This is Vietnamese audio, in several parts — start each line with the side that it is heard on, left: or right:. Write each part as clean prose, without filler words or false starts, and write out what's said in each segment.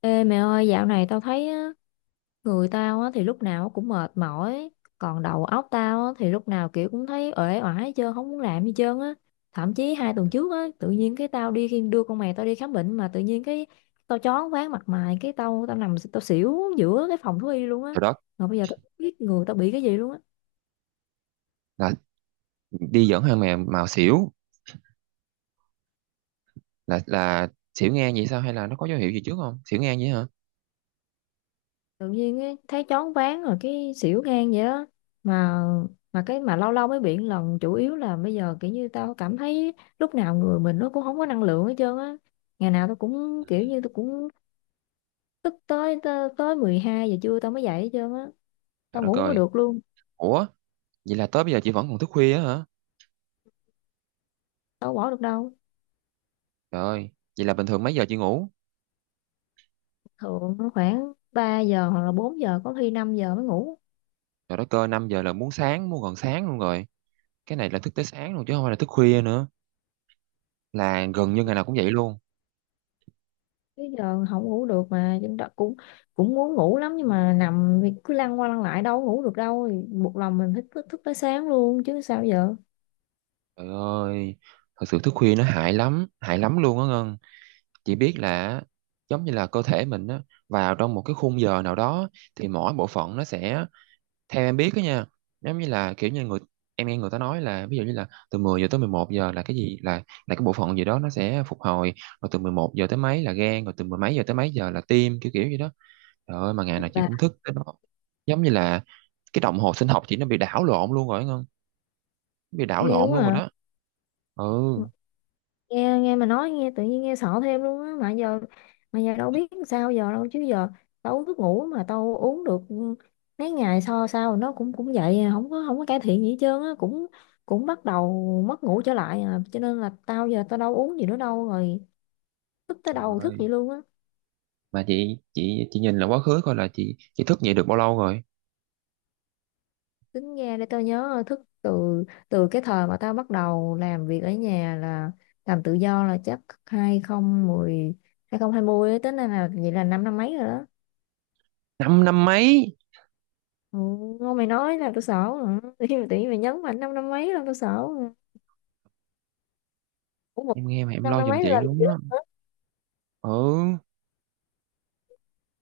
left: Ê mẹ ơi, dạo này tao thấy á, người tao á, thì lúc nào cũng mệt mỏi, còn đầu óc tao á, thì lúc nào kiểu cũng thấy uể oải hết trơn, không muốn làm gì trơn á. Thậm chí hai tuần trước á, tự nhiên cái tao đi khi đưa con mày tao đi khám bệnh mà tự nhiên cái tao choáng váng mặt mày, cái tao tao nằm tao xỉu giữa cái phòng thú y luôn á.
right: Rồi đó.
left: Mà bây giờ tao không biết người tao bị cái gì luôn á.
right: Là đi dẫn thằng mèo màu xỉu, là xỉu ngang vậy sao? Hay là nó có dấu hiệu gì trước không, xỉu ngang vậy hả?
left: Tự nhiên ấy, thấy choáng váng rồi cái xỉu ngang vậy đó. mà mà cái mà lâu lâu mới bị một lần, chủ yếu là bây giờ kiểu như tao cảm thấy lúc nào người mình nó cũng không có năng lượng hết trơn á. Ngày nào tao cũng
right: Ừ.
left: kiểu như tao cũng tức tới tới, tới 12 giờ trưa tao mới dậy hết trơn á.
right: Trời
left: Tao
right: đất
left: ngủ không có
right: ơi,
left: được luôn.
right: ủa, vậy là tới bây giờ chị vẫn còn thức khuya á hả?
left: Tao không bỏ được đâu.
right: Trời ơi, vậy là bình thường mấy giờ chị ngủ?
left: Thường nó khoảng 3 giờ hoặc là 4 giờ, có khi 5 giờ mới ngủ.
right: Trời đất ơi, 5 giờ là muốn sáng, muốn gần sáng luôn rồi. Cái này là thức tới sáng luôn chứ không phải là thức khuya nữa, là gần như ngày nào cũng vậy luôn.
left: Tới giờ không ngủ được mà chúng ta cũng cũng muốn ngủ lắm, nhưng mà nằm thì cứ lăn qua lăn lại đâu có ngủ được đâu, thì buộc lòng mình thức thức, thức tới sáng luôn chứ sao giờ.
right: Trời ơi, thật sự thức khuya nó hại lắm, hại lắm luôn á Ngân. Chị biết là giống như là cơ thể mình á, vào trong một cái khung giờ nào đó thì mỗi bộ phận nó sẽ, theo em biết đó nha, giống như là kiểu như người, em nghe người ta nói là ví dụ như là từ 10 giờ tới 11 giờ là cái gì, là cái bộ phận gì đó nó sẽ phục hồi, rồi từ 11 giờ tới mấy là gan, rồi từ mười mấy giờ tới mấy giờ là tim, kiểu kiểu gì đó. Trời ơi, mà ngày
left: Rất
right: nào chị
left: là
right: cũng thức tới đó. Giống như là cái đồng hồ sinh học chị nó bị đảo lộn luôn rồi không, bị đảo
left: ghê
right: lộn
left: quá
right: luôn rồi
left: à.
right: đó. Ừ.
left: Nghe nghe mà nói nghe tự nhiên nghe sợ thêm luôn á. Mà giờ mà giờ đâu biết sao giờ đâu chứ giờ tao uống thuốc ngủ mà tao uống được mấy ngày sau sau nó cũng cũng vậy à, không có không có cải thiện gì hết trơn á, cũng cũng bắt đầu mất ngủ trở lại à, cho nên là tao giờ tao đâu uống gì nữa đâu rồi, thức tới
right: Trời
left: đầu thức
right: ơi,
left: vậy luôn á.
right: mà chị nhìn là quá khứ coi là chị thức dậy được bao lâu rồi?
left: Tính ra để tao nhớ, thức từ từ cái thời mà tao bắt đầu làm việc ở nhà là làm tự do, là chắc 2010 2020 á, tính ra là vậy là năm năm mấy rồi đó.
right: Năm năm mấy,
left: Ừ, ngon mày nói là tao sợ rồi tự nhiên mày nhấn mạnh năm năm mấy là tao sợ rồi. Ủa một
right: em nghe mà em
left: năm
right: lo
left: năm
right: giùm
left: mấy
right: chị
left: là
right: luôn
left: gì
right: đó.
left: đó.
right: Ừ.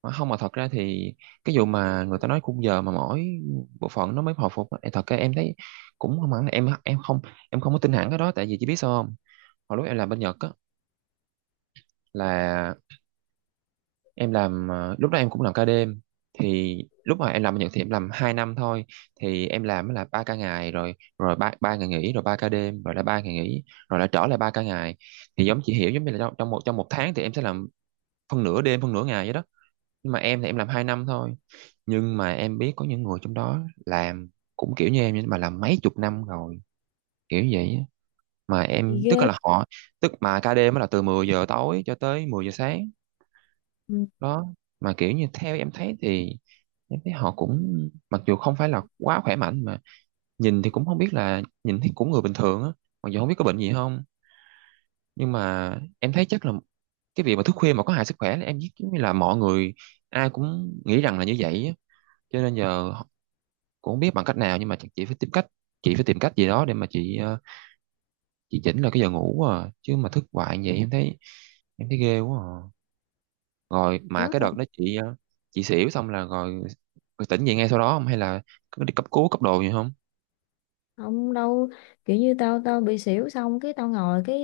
right: Mà không, mà thật ra thì cái vụ mà người ta nói khung giờ mà mỗi bộ phận nó mới hồi phục á, em thật ra em thấy cũng không hẳn là em không, em không có tin hẳn cái đó. Tại vì chị biết sao không, hồi lúc em làm bên Nhật á, là em làm, lúc đó em cũng làm ca đêm. Thì lúc mà em làm bên Nhật thì em làm 2 năm thôi. Thì em làm là ba ca ngày rồi rồi ba ba ngày nghỉ, rồi ba ca đêm, rồi lại ba ngày nghỉ, rồi lại trở lại ba ca ngày. Thì giống chị hiểu, giống như là trong một tháng thì em sẽ làm phân nửa đêm, phân nửa ngày vậy đó. Nhưng mà em thì em làm 2 năm thôi, nhưng mà em biết có những người trong đó làm cũng kiểu như em nhưng mà làm mấy chục năm rồi, kiểu vậy á. Mà
left: Gì
right: em
left: ghê.
right: tức là họ, tức mà ca đêm á là từ 10 giờ tối cho tới 10 giờ sáng
left: Ừ,
right: đó. Mà kiểu như theo em thấy thì em thấy họ cũng, mặc dù không phải là quá khỏe mạnh mà nhìn thì cũng không biết, là nhìn thấy cũng người bình thường á, mặc dù không biết có bệnh gì không. Nhưng mà em thấy chắc là cái việc mà thức khuya mà có hại sức khỏe là em biết, giống như là mọi người ai cũng nghĩ rằng là như vậy á. Cho nên giờ cũng không biết bằng cách nào, nhưng mà chắc chị phải tìm cách, chị phải tìm cách gì đó để mà chị chỉnh lại cái giờ ngủ à. Chứ mà thức hoài như vậy em thấy ghê quá à. Rồi mà cái
left: đó.
right: đợt đó chị xỉu xong là rồi tỉnh dậy ngay sau đó không, hay là cứ đi cấp cứu, cấp đồ gì không?
left: Không đâu, kiểu như tao tao bị xỉu xong cái tao ngồi, cái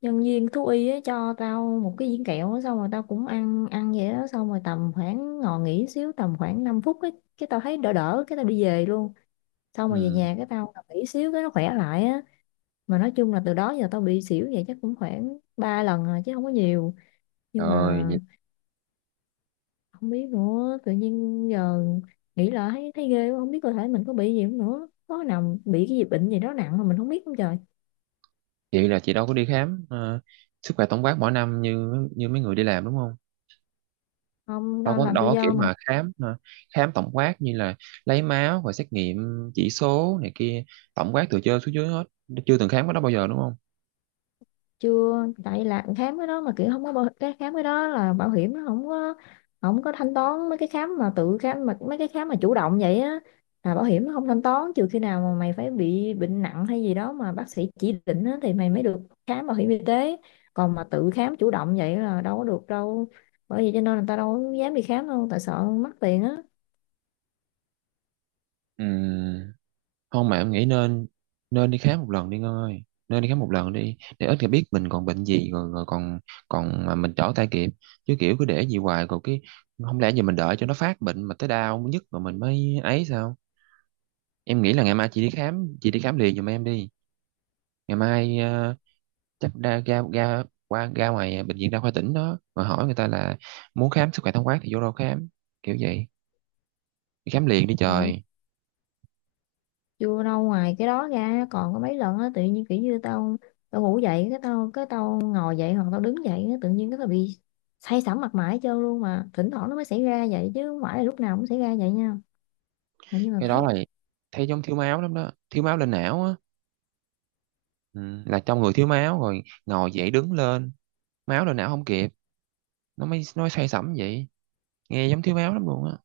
left: nhân viên thú y á cho tao một cái viên kẹo á, xong rồi tao cũng ăn ăn vậy đó, xong rồi tầm khoảng ngồi nghỉ xíu tầm khoảng 5 phút ấy, cái tao thấy đỡ đỡ cái tao đi về luôn. Xong rồi về
right: Ừ.
left: nhà cái tao nằm nghỉ xíu cái nó khỏe lại á. Mà nói chung là từ đó giờ tao bị xỉu vậy chắc cũng khoảng 3 lần rồi chứ không có nhiều. Nhưng
right: Rồi
left: mà
right: vậy
left: không biết nữa, tự nhiên giờ nghĩ lại thấy thấy ghê quá, không biết cơ thể mình có bị gì không nữa, có nào bị cái gì bệnh gì đó nặng mà mình không biết không trời.
right: vậy là chị đâu có đi khám, sức khỏe tổng quát mỗi năm như như mấy người đi làm, đúng không?
left: Không,
right: đâu
left: đang
right: có
left: làm
right: đâu
left: tự
right: có kiểu
left: do mà.
right: mà khám, khám tổng quát như là lấy máu và xét nghiệm, chỉ số này kia, tổng quát từ trên xuống dưới hết, chưa từng khám cái đó bao giờ đúng không?
left: Chưa, tại làm khám cái đó mà kiểu không có bảo, cái khám cái đó là bảo hiểm nó không có không có thanh toán mấy cái khám mà tự khám, mà mấy cái khám mà chủ động vậy á là bảo hiểm nó không thanh toán, trừ khi nào mà mày phải bị bệnh nặng hay gì đó mà bác sĩ chỉ định á, thì mày mới được khám bảo hiểm y tế. Còn mà tự khám chủ động vậy là đâu có được đâu, bởi vì cho nên người ta đâu có dám đi khám đâu, tại sợ mất tiền á.
right: Ừm, không mà em nghĩ nên, nên đi khám một lần đi Ngân ơi. Nên đi khám một lần đi để ít người biết mình còn bệnh gì rồi, rồi còn, còn mà mình trở tay kịp. Chứ kiểu cứ để gì hoài rồi cái, không lẽ giờ mình đợi cho nó phát bệnh mà tới đau nhất rồi mình mới ấy sao? Em nghĩ là ngày mai chị đi khám, chị đi khám liền giùm em đi. Ngày mai chắc ra ra ra qua ra ngoài bệnh viện đa khoa tỉnh đó mà hỏi người ta là muốn khám sức khỏe tổng quát thì vô đâu khám, kiểu vậy. Đi khám liền đi
left: Rồi
right: trời.
left: vô đâu, ngoài cái đó ra còn có mấy lần á tự nhiên kiểu như tao tao ngủ dậy cái cái tao ngồi dậy hoặc tao đứng dậy á, tự nhiên cái tao bị say sẩm mặt mày hết trơn luôn, mà thỉnh thoảng nó mới xảy ra vậy chứ không phải là lúc nào cũng xảy ra vậy nha. Mà nhưng mà
right: Cái đó
left: thấy.
right: là thấy giống thiếu máu lắm đó, thiếu máu lên não á. Ừ, là trong người thiếu máu rồi ngồi dậy đứng lên, máu lên não không kịp, nó mới say sẩm vậy. Nghe giống thiếu máu lắm luôn á.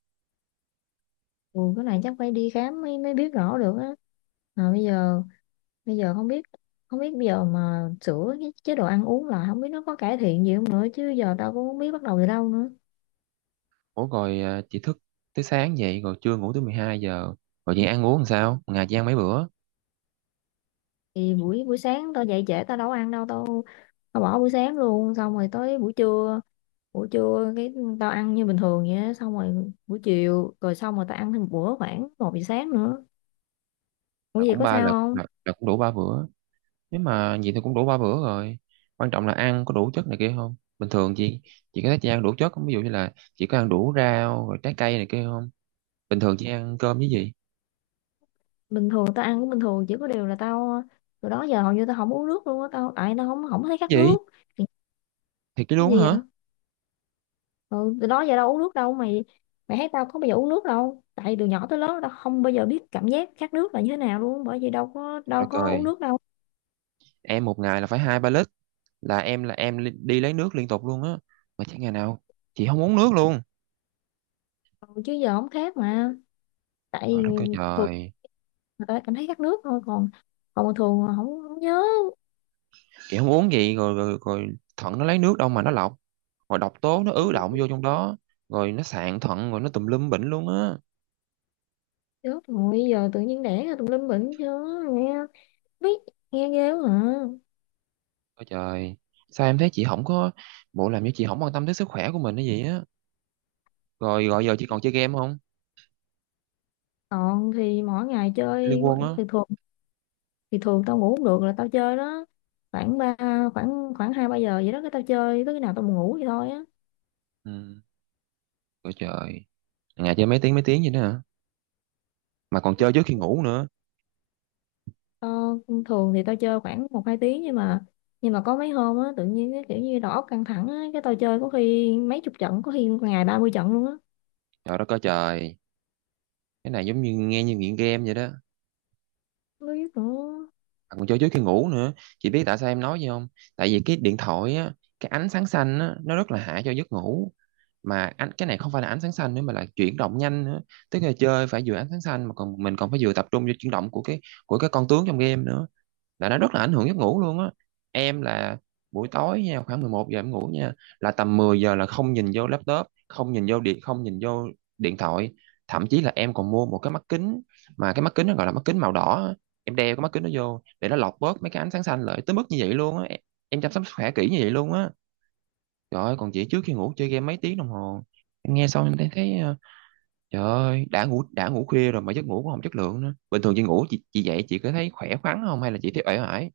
left: Ừ, cái này chắc phải đi khám mới mới biết rõ được á. Mà bây giờ không biết không biết bây giờ mà sửa cái chế độ ăn uống là không biết nó có cải thiện gì không nữa, chứ giờ tao cũng không biết bắt đầu từ đâu nữa.
right: Ủa rồi à, chị thức tới sáng vậy rồi trưa ngủ tới 12 giờ, rồi chị ăn uống làm sao? Một ngày chị ăn mấy bữa?
left: Thì buổi buổi sáng tao dậy trễ tao đâu có ăn đâu, tao tao bỏ buổi sáng luôn, xong rồi tới buổi trưa, buổi trưa cái tao ăn như bình thường vậy á, xong rồi buổi chiều, rồi xong rồi tao ăn thêm một bữa khoảng một giờ sáng nữa. Ủa
right: Là
left: vậy
right: cũng
left: có
right: ba
left: sao
right: lượt,
left: không.
right: là cũng đủ ba bữa. Nếu mà vậy thì cũng đủ ba bữa rồi. Quan trọng là ăn có đủ chất này kia không. Bình thường chị có thấy chị ăn đủ chất không, ví dụ như là chị có ăn đủ rau rồi trái cây này kia không? Bình thường chị ăn cơm với gì?
left: Bình thường tao ăn cũng bình thường, chỉ có điều là tao từ đó giờ hầu như tao không uống nước luôn á, tao tại tao không không thấy khát
right: Gì
left: nước. Thì
right: thì cái
left: cái
right: luống
left: gì
right: hả?
left: vậy. Ừ, từ đó giờ đâu uống nước đâu mày, mày thấy tao có bao giờ uống nước đâu, tại từ nhỏ tới lớn tao không bao giờ biết cảm giác khát nước là như thế nào luôn, bởi vì đâu
right: Trời đất
left: có uống
right: ơi,
left: nước đâu.
right: em một ngày là phải hai ba lít, là em đi lấy nước liên tục luôn á. Mà chẳng ngày nào chị không uống nước luôn.
left: Ừ, chứ giờ không khát mà.
right: Rồi
left: Tại
right: nó kêu
left: thường
right: trời,
left: người ta cảm thấy khát nước thôi, còn còn thường là không không nhớ.
right: chị không uống gì rồi, rồi rồi thận nó lấy nước đâu mà nó lọc, rồi độc tố nó ứ đọng vô trong đó, rồi nó sạn thận rồi nó tùm lum bệnh luôn á.
left: Chết rồi, giờ tự nhiên đẻ ra tùm lum bệnh chứ, nghe, biết, nghe ghê quá à.
right: Ôi trời, sao em thấy chị không có, bộ làm như chị không quan tâm tới sức khỏe của mình hay gì á? Rồi gọi giờ chị còn chơi game không,
left: Còn thì mỗi ngày
right: Liên
left: chơi,
right: Quân á?
left: thì thường, thì thường tao ngủ không được là tao chơi đó. Khoảng ba, khoảng khoảng hai ba giờ vậy đó, cái tao chơi tới khi nào tao buồn ngủ vậy thôi á.
right: Ừ. Ôi trời, ngày chơi mấy tiếng, mấy tiếng vậy đó hả? Mà còn chơi trước khi ngủ nữa.
left: Tao, thường thì tao chơi khoảng một hai tiếng, nhưng mà nhưng mà có mấy hôm á, tự nhiên cái kiểu như đầu óc căng thẳng á, cái tao chơi có khi mấy chục trận, có khi ngày 30 trận luôn á.
right: Trời đất ơi trời, cái này giống như nghe như nghiện game vậy đó,
left: Không biết nữa,
right: còn cho trước khi ngủ nữa. Chị biết tại sao em nói gì không? Tại vì cái điện thoại á, cái ánh sáng xanh á nó rất là hại cho giấc ngủ. Mà cái này không phải là ánh sáng xanh nữa mà là chuyển động nhanh nữa. Tức là chơi phải vừa ánh sáng xanh mà còn mình còn phải vừa tập trung vô chuyển động của cái, của cái con tướng trong game nữa, là nó rất là ảnh hưởng giấc ngủ luôn á. Em là buổi tối nha, khoảng 11 giờ em ngủ nha, là tầm 10 giờ là không nhìn vô laptop, không nhìn vô điện thoại. Thậm chí là em còn mua một cái mắt kính, mà cái mắt kính nó gọi là mắt kính màu đỏ á. Em đeo cái mắt kính đó vô để nó lọc bớt mấy cái ánh sáng xanh lại, tới mức như vậy luôn á em chăm sóc sức khỏe kỹ như vậy luôn á. Trời ơi, còn chị trước khi ngủ chơi game mấy tiếng đồng hồ. Em nghe xong em thấy, trời ơi, đã ngủ khuya rồi mà giấc ngủ cũng không chất lượng nữa. Bình thường chị ngủ, chị dậy chị có thấy khỏe khoắn không hay là chị thấy uể oải?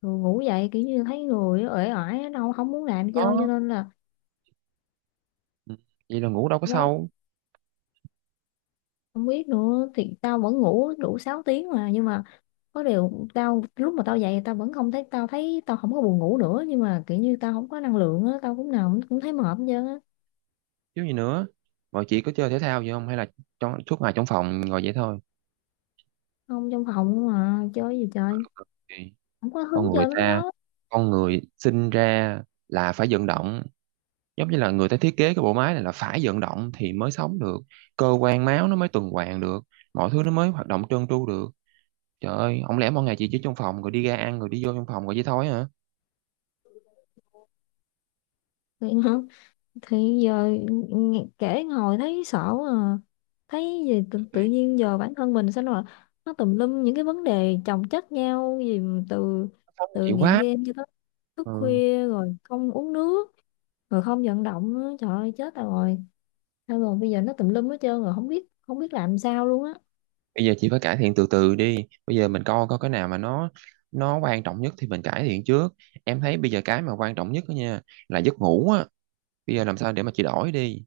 left: rồi ngủ dậy kiểu như thấy người uể oải, đâu không muốn làm chơi cho
right: Có.
left: nên là.
right: Ừ. Vậy là ngủ đâu có
left: Gói,
right: sâu.
left: không biết nữa, thì tao vẫn ngủ đủ 6 tiếng mà, nhưng mà có điều tao lúc mà tao dậy tao vẫn không thấy, tao thấy tao không có buồn ngủ nữa, nhưng mà kiểu như tao không có năng lượng á, tao cũng nào cũng thấy mệt hết trơn á.
right: Chứ gì nữa. Mọi chị có chơi thể thao gì không hay là trong suốt ngày trong phòng ngồi vậy thôi?
left: Không, trong phòng mà chơi gì chơi,
right: Thì.
left: không có hứng
right: Con người
left: chơi mấy cái
right: ta,
left: đó.
right: con người sinh ra là phải vận động, giống như là người ta thiết kế cái bộ máy này là phải vận động thì mới sống được, cơ quan máu nó mới tuần hoàn được, mọi thứ nó mới hoạt động trơn tru được. Trời ơi, không lẽ mỗi ngày chị chỉ trong phòng rồi đi ra ăn rồi đi vô trong phòng rồi vậy thôi hả?
left: Thì, thì giờ nghe- kể ngồi thấy sợ quá à. Thấy gì tự, tự
right: Thì.
left: nhiên giờ bản thân mình sao là nó tùm lum những cái vấn đề chồng chất nhau gì, từ
right: Sống của
left: từ
right: chị
left: nghiện
right: quá.
left: game cho tới thức
right: Ừ.
left: khuya rồi không uống nước rồi không vận động nữa, trời ơi chết rồi. Thôi rồi bây giờ nó tùm lum hết trơn rồi, không biết không biết làm sao luôn á.
right: Bây giờ chị phải cải thiện từ từ đi. Bây giờ mình coi coi cái nào mà nó quan trọng nhất thì mình cải thiện trước. Em thấy bây giờ cái mà quan trọng nhất đó nha là giấc ngủ á. Bây giờ làm sao để mà chị đổi đi.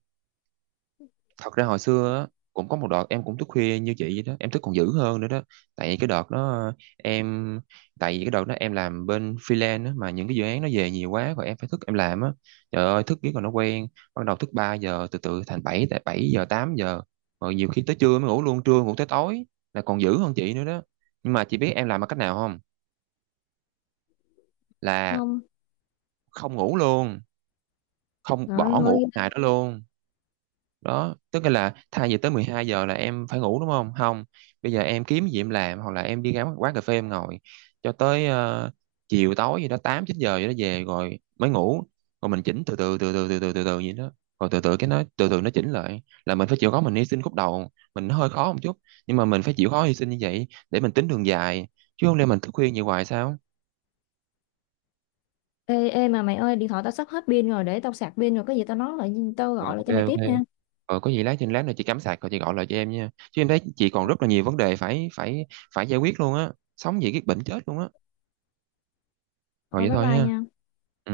right: Thật ra hồi xưa á, cũng có một đợt em cũng thức khuya như chị vậy đó, em thức còn dữ hơn nữa đó. tại cái đợt đó em Tại vì cái đợt đó em làm bên freelance á, mà những cái dự án nó về nhiều quá rồi em phải thức em làm á. Trời ơi, thức biết còn nó quen, bắt đầu thức 3 giờ từ từ thành bảy, 7 giờ 8 giờ, rồi nhiều khi tới trưa mới ngủ luôn, trưa ngủ tới tối, là còn dữ hơn chị nữa đó. Nhưng mà chị biết em làm bằng cách nào không? Là
left: Không,
right: không ngủ luôn, không
left: trời
right: bỏ ngủ
left: ơi.
right: cái ngày đó luôn. Đó tức là thay vì tới 12 giờ là em phải ngủ đúng không, bây giờ em kiếm gì em làm hoặc là em đi ra quán cà phê em ngồi cho tới chiều tối gì đó, 8 9 giờ gì đó về rồi mới ngủ. Rồi mình chỉnh từ từ từ từ từ từ từ từ vậy đó. Rồi từ từ cái nó từ từ nó chỉnh lại, là mình phải chịu khó mình hy sinh khúc đầu mình nó hơi khó một chút, nhưng mà mình phải chịu khó hy sinh như vậy để mình tính đường dài, chứ không lẽ mình thức khuya như hoài sao?
left: Ê, ê mà mày ơi, điện thoại tao sắp hết pin rồi, để tao sạc pin rồi có gì tao nói lại, tao
right: Ok.
left: gọi lại cho mày
right: Ok.
left: tiếp nha.
right: Ờ, có gì lát nữa chị cắm sạc rồi chị gọi lại cho em nha. Chứ em thấy chị còn rất là nhiều vấn đề phải phải phải giải quyết luôn á. Sống gì cái bệnh chết luôn á. Rồi
left: Thôi
right: vậy
left: bye
right: thôi
left: bye
right: ha.
left: nha.
right: Ừ.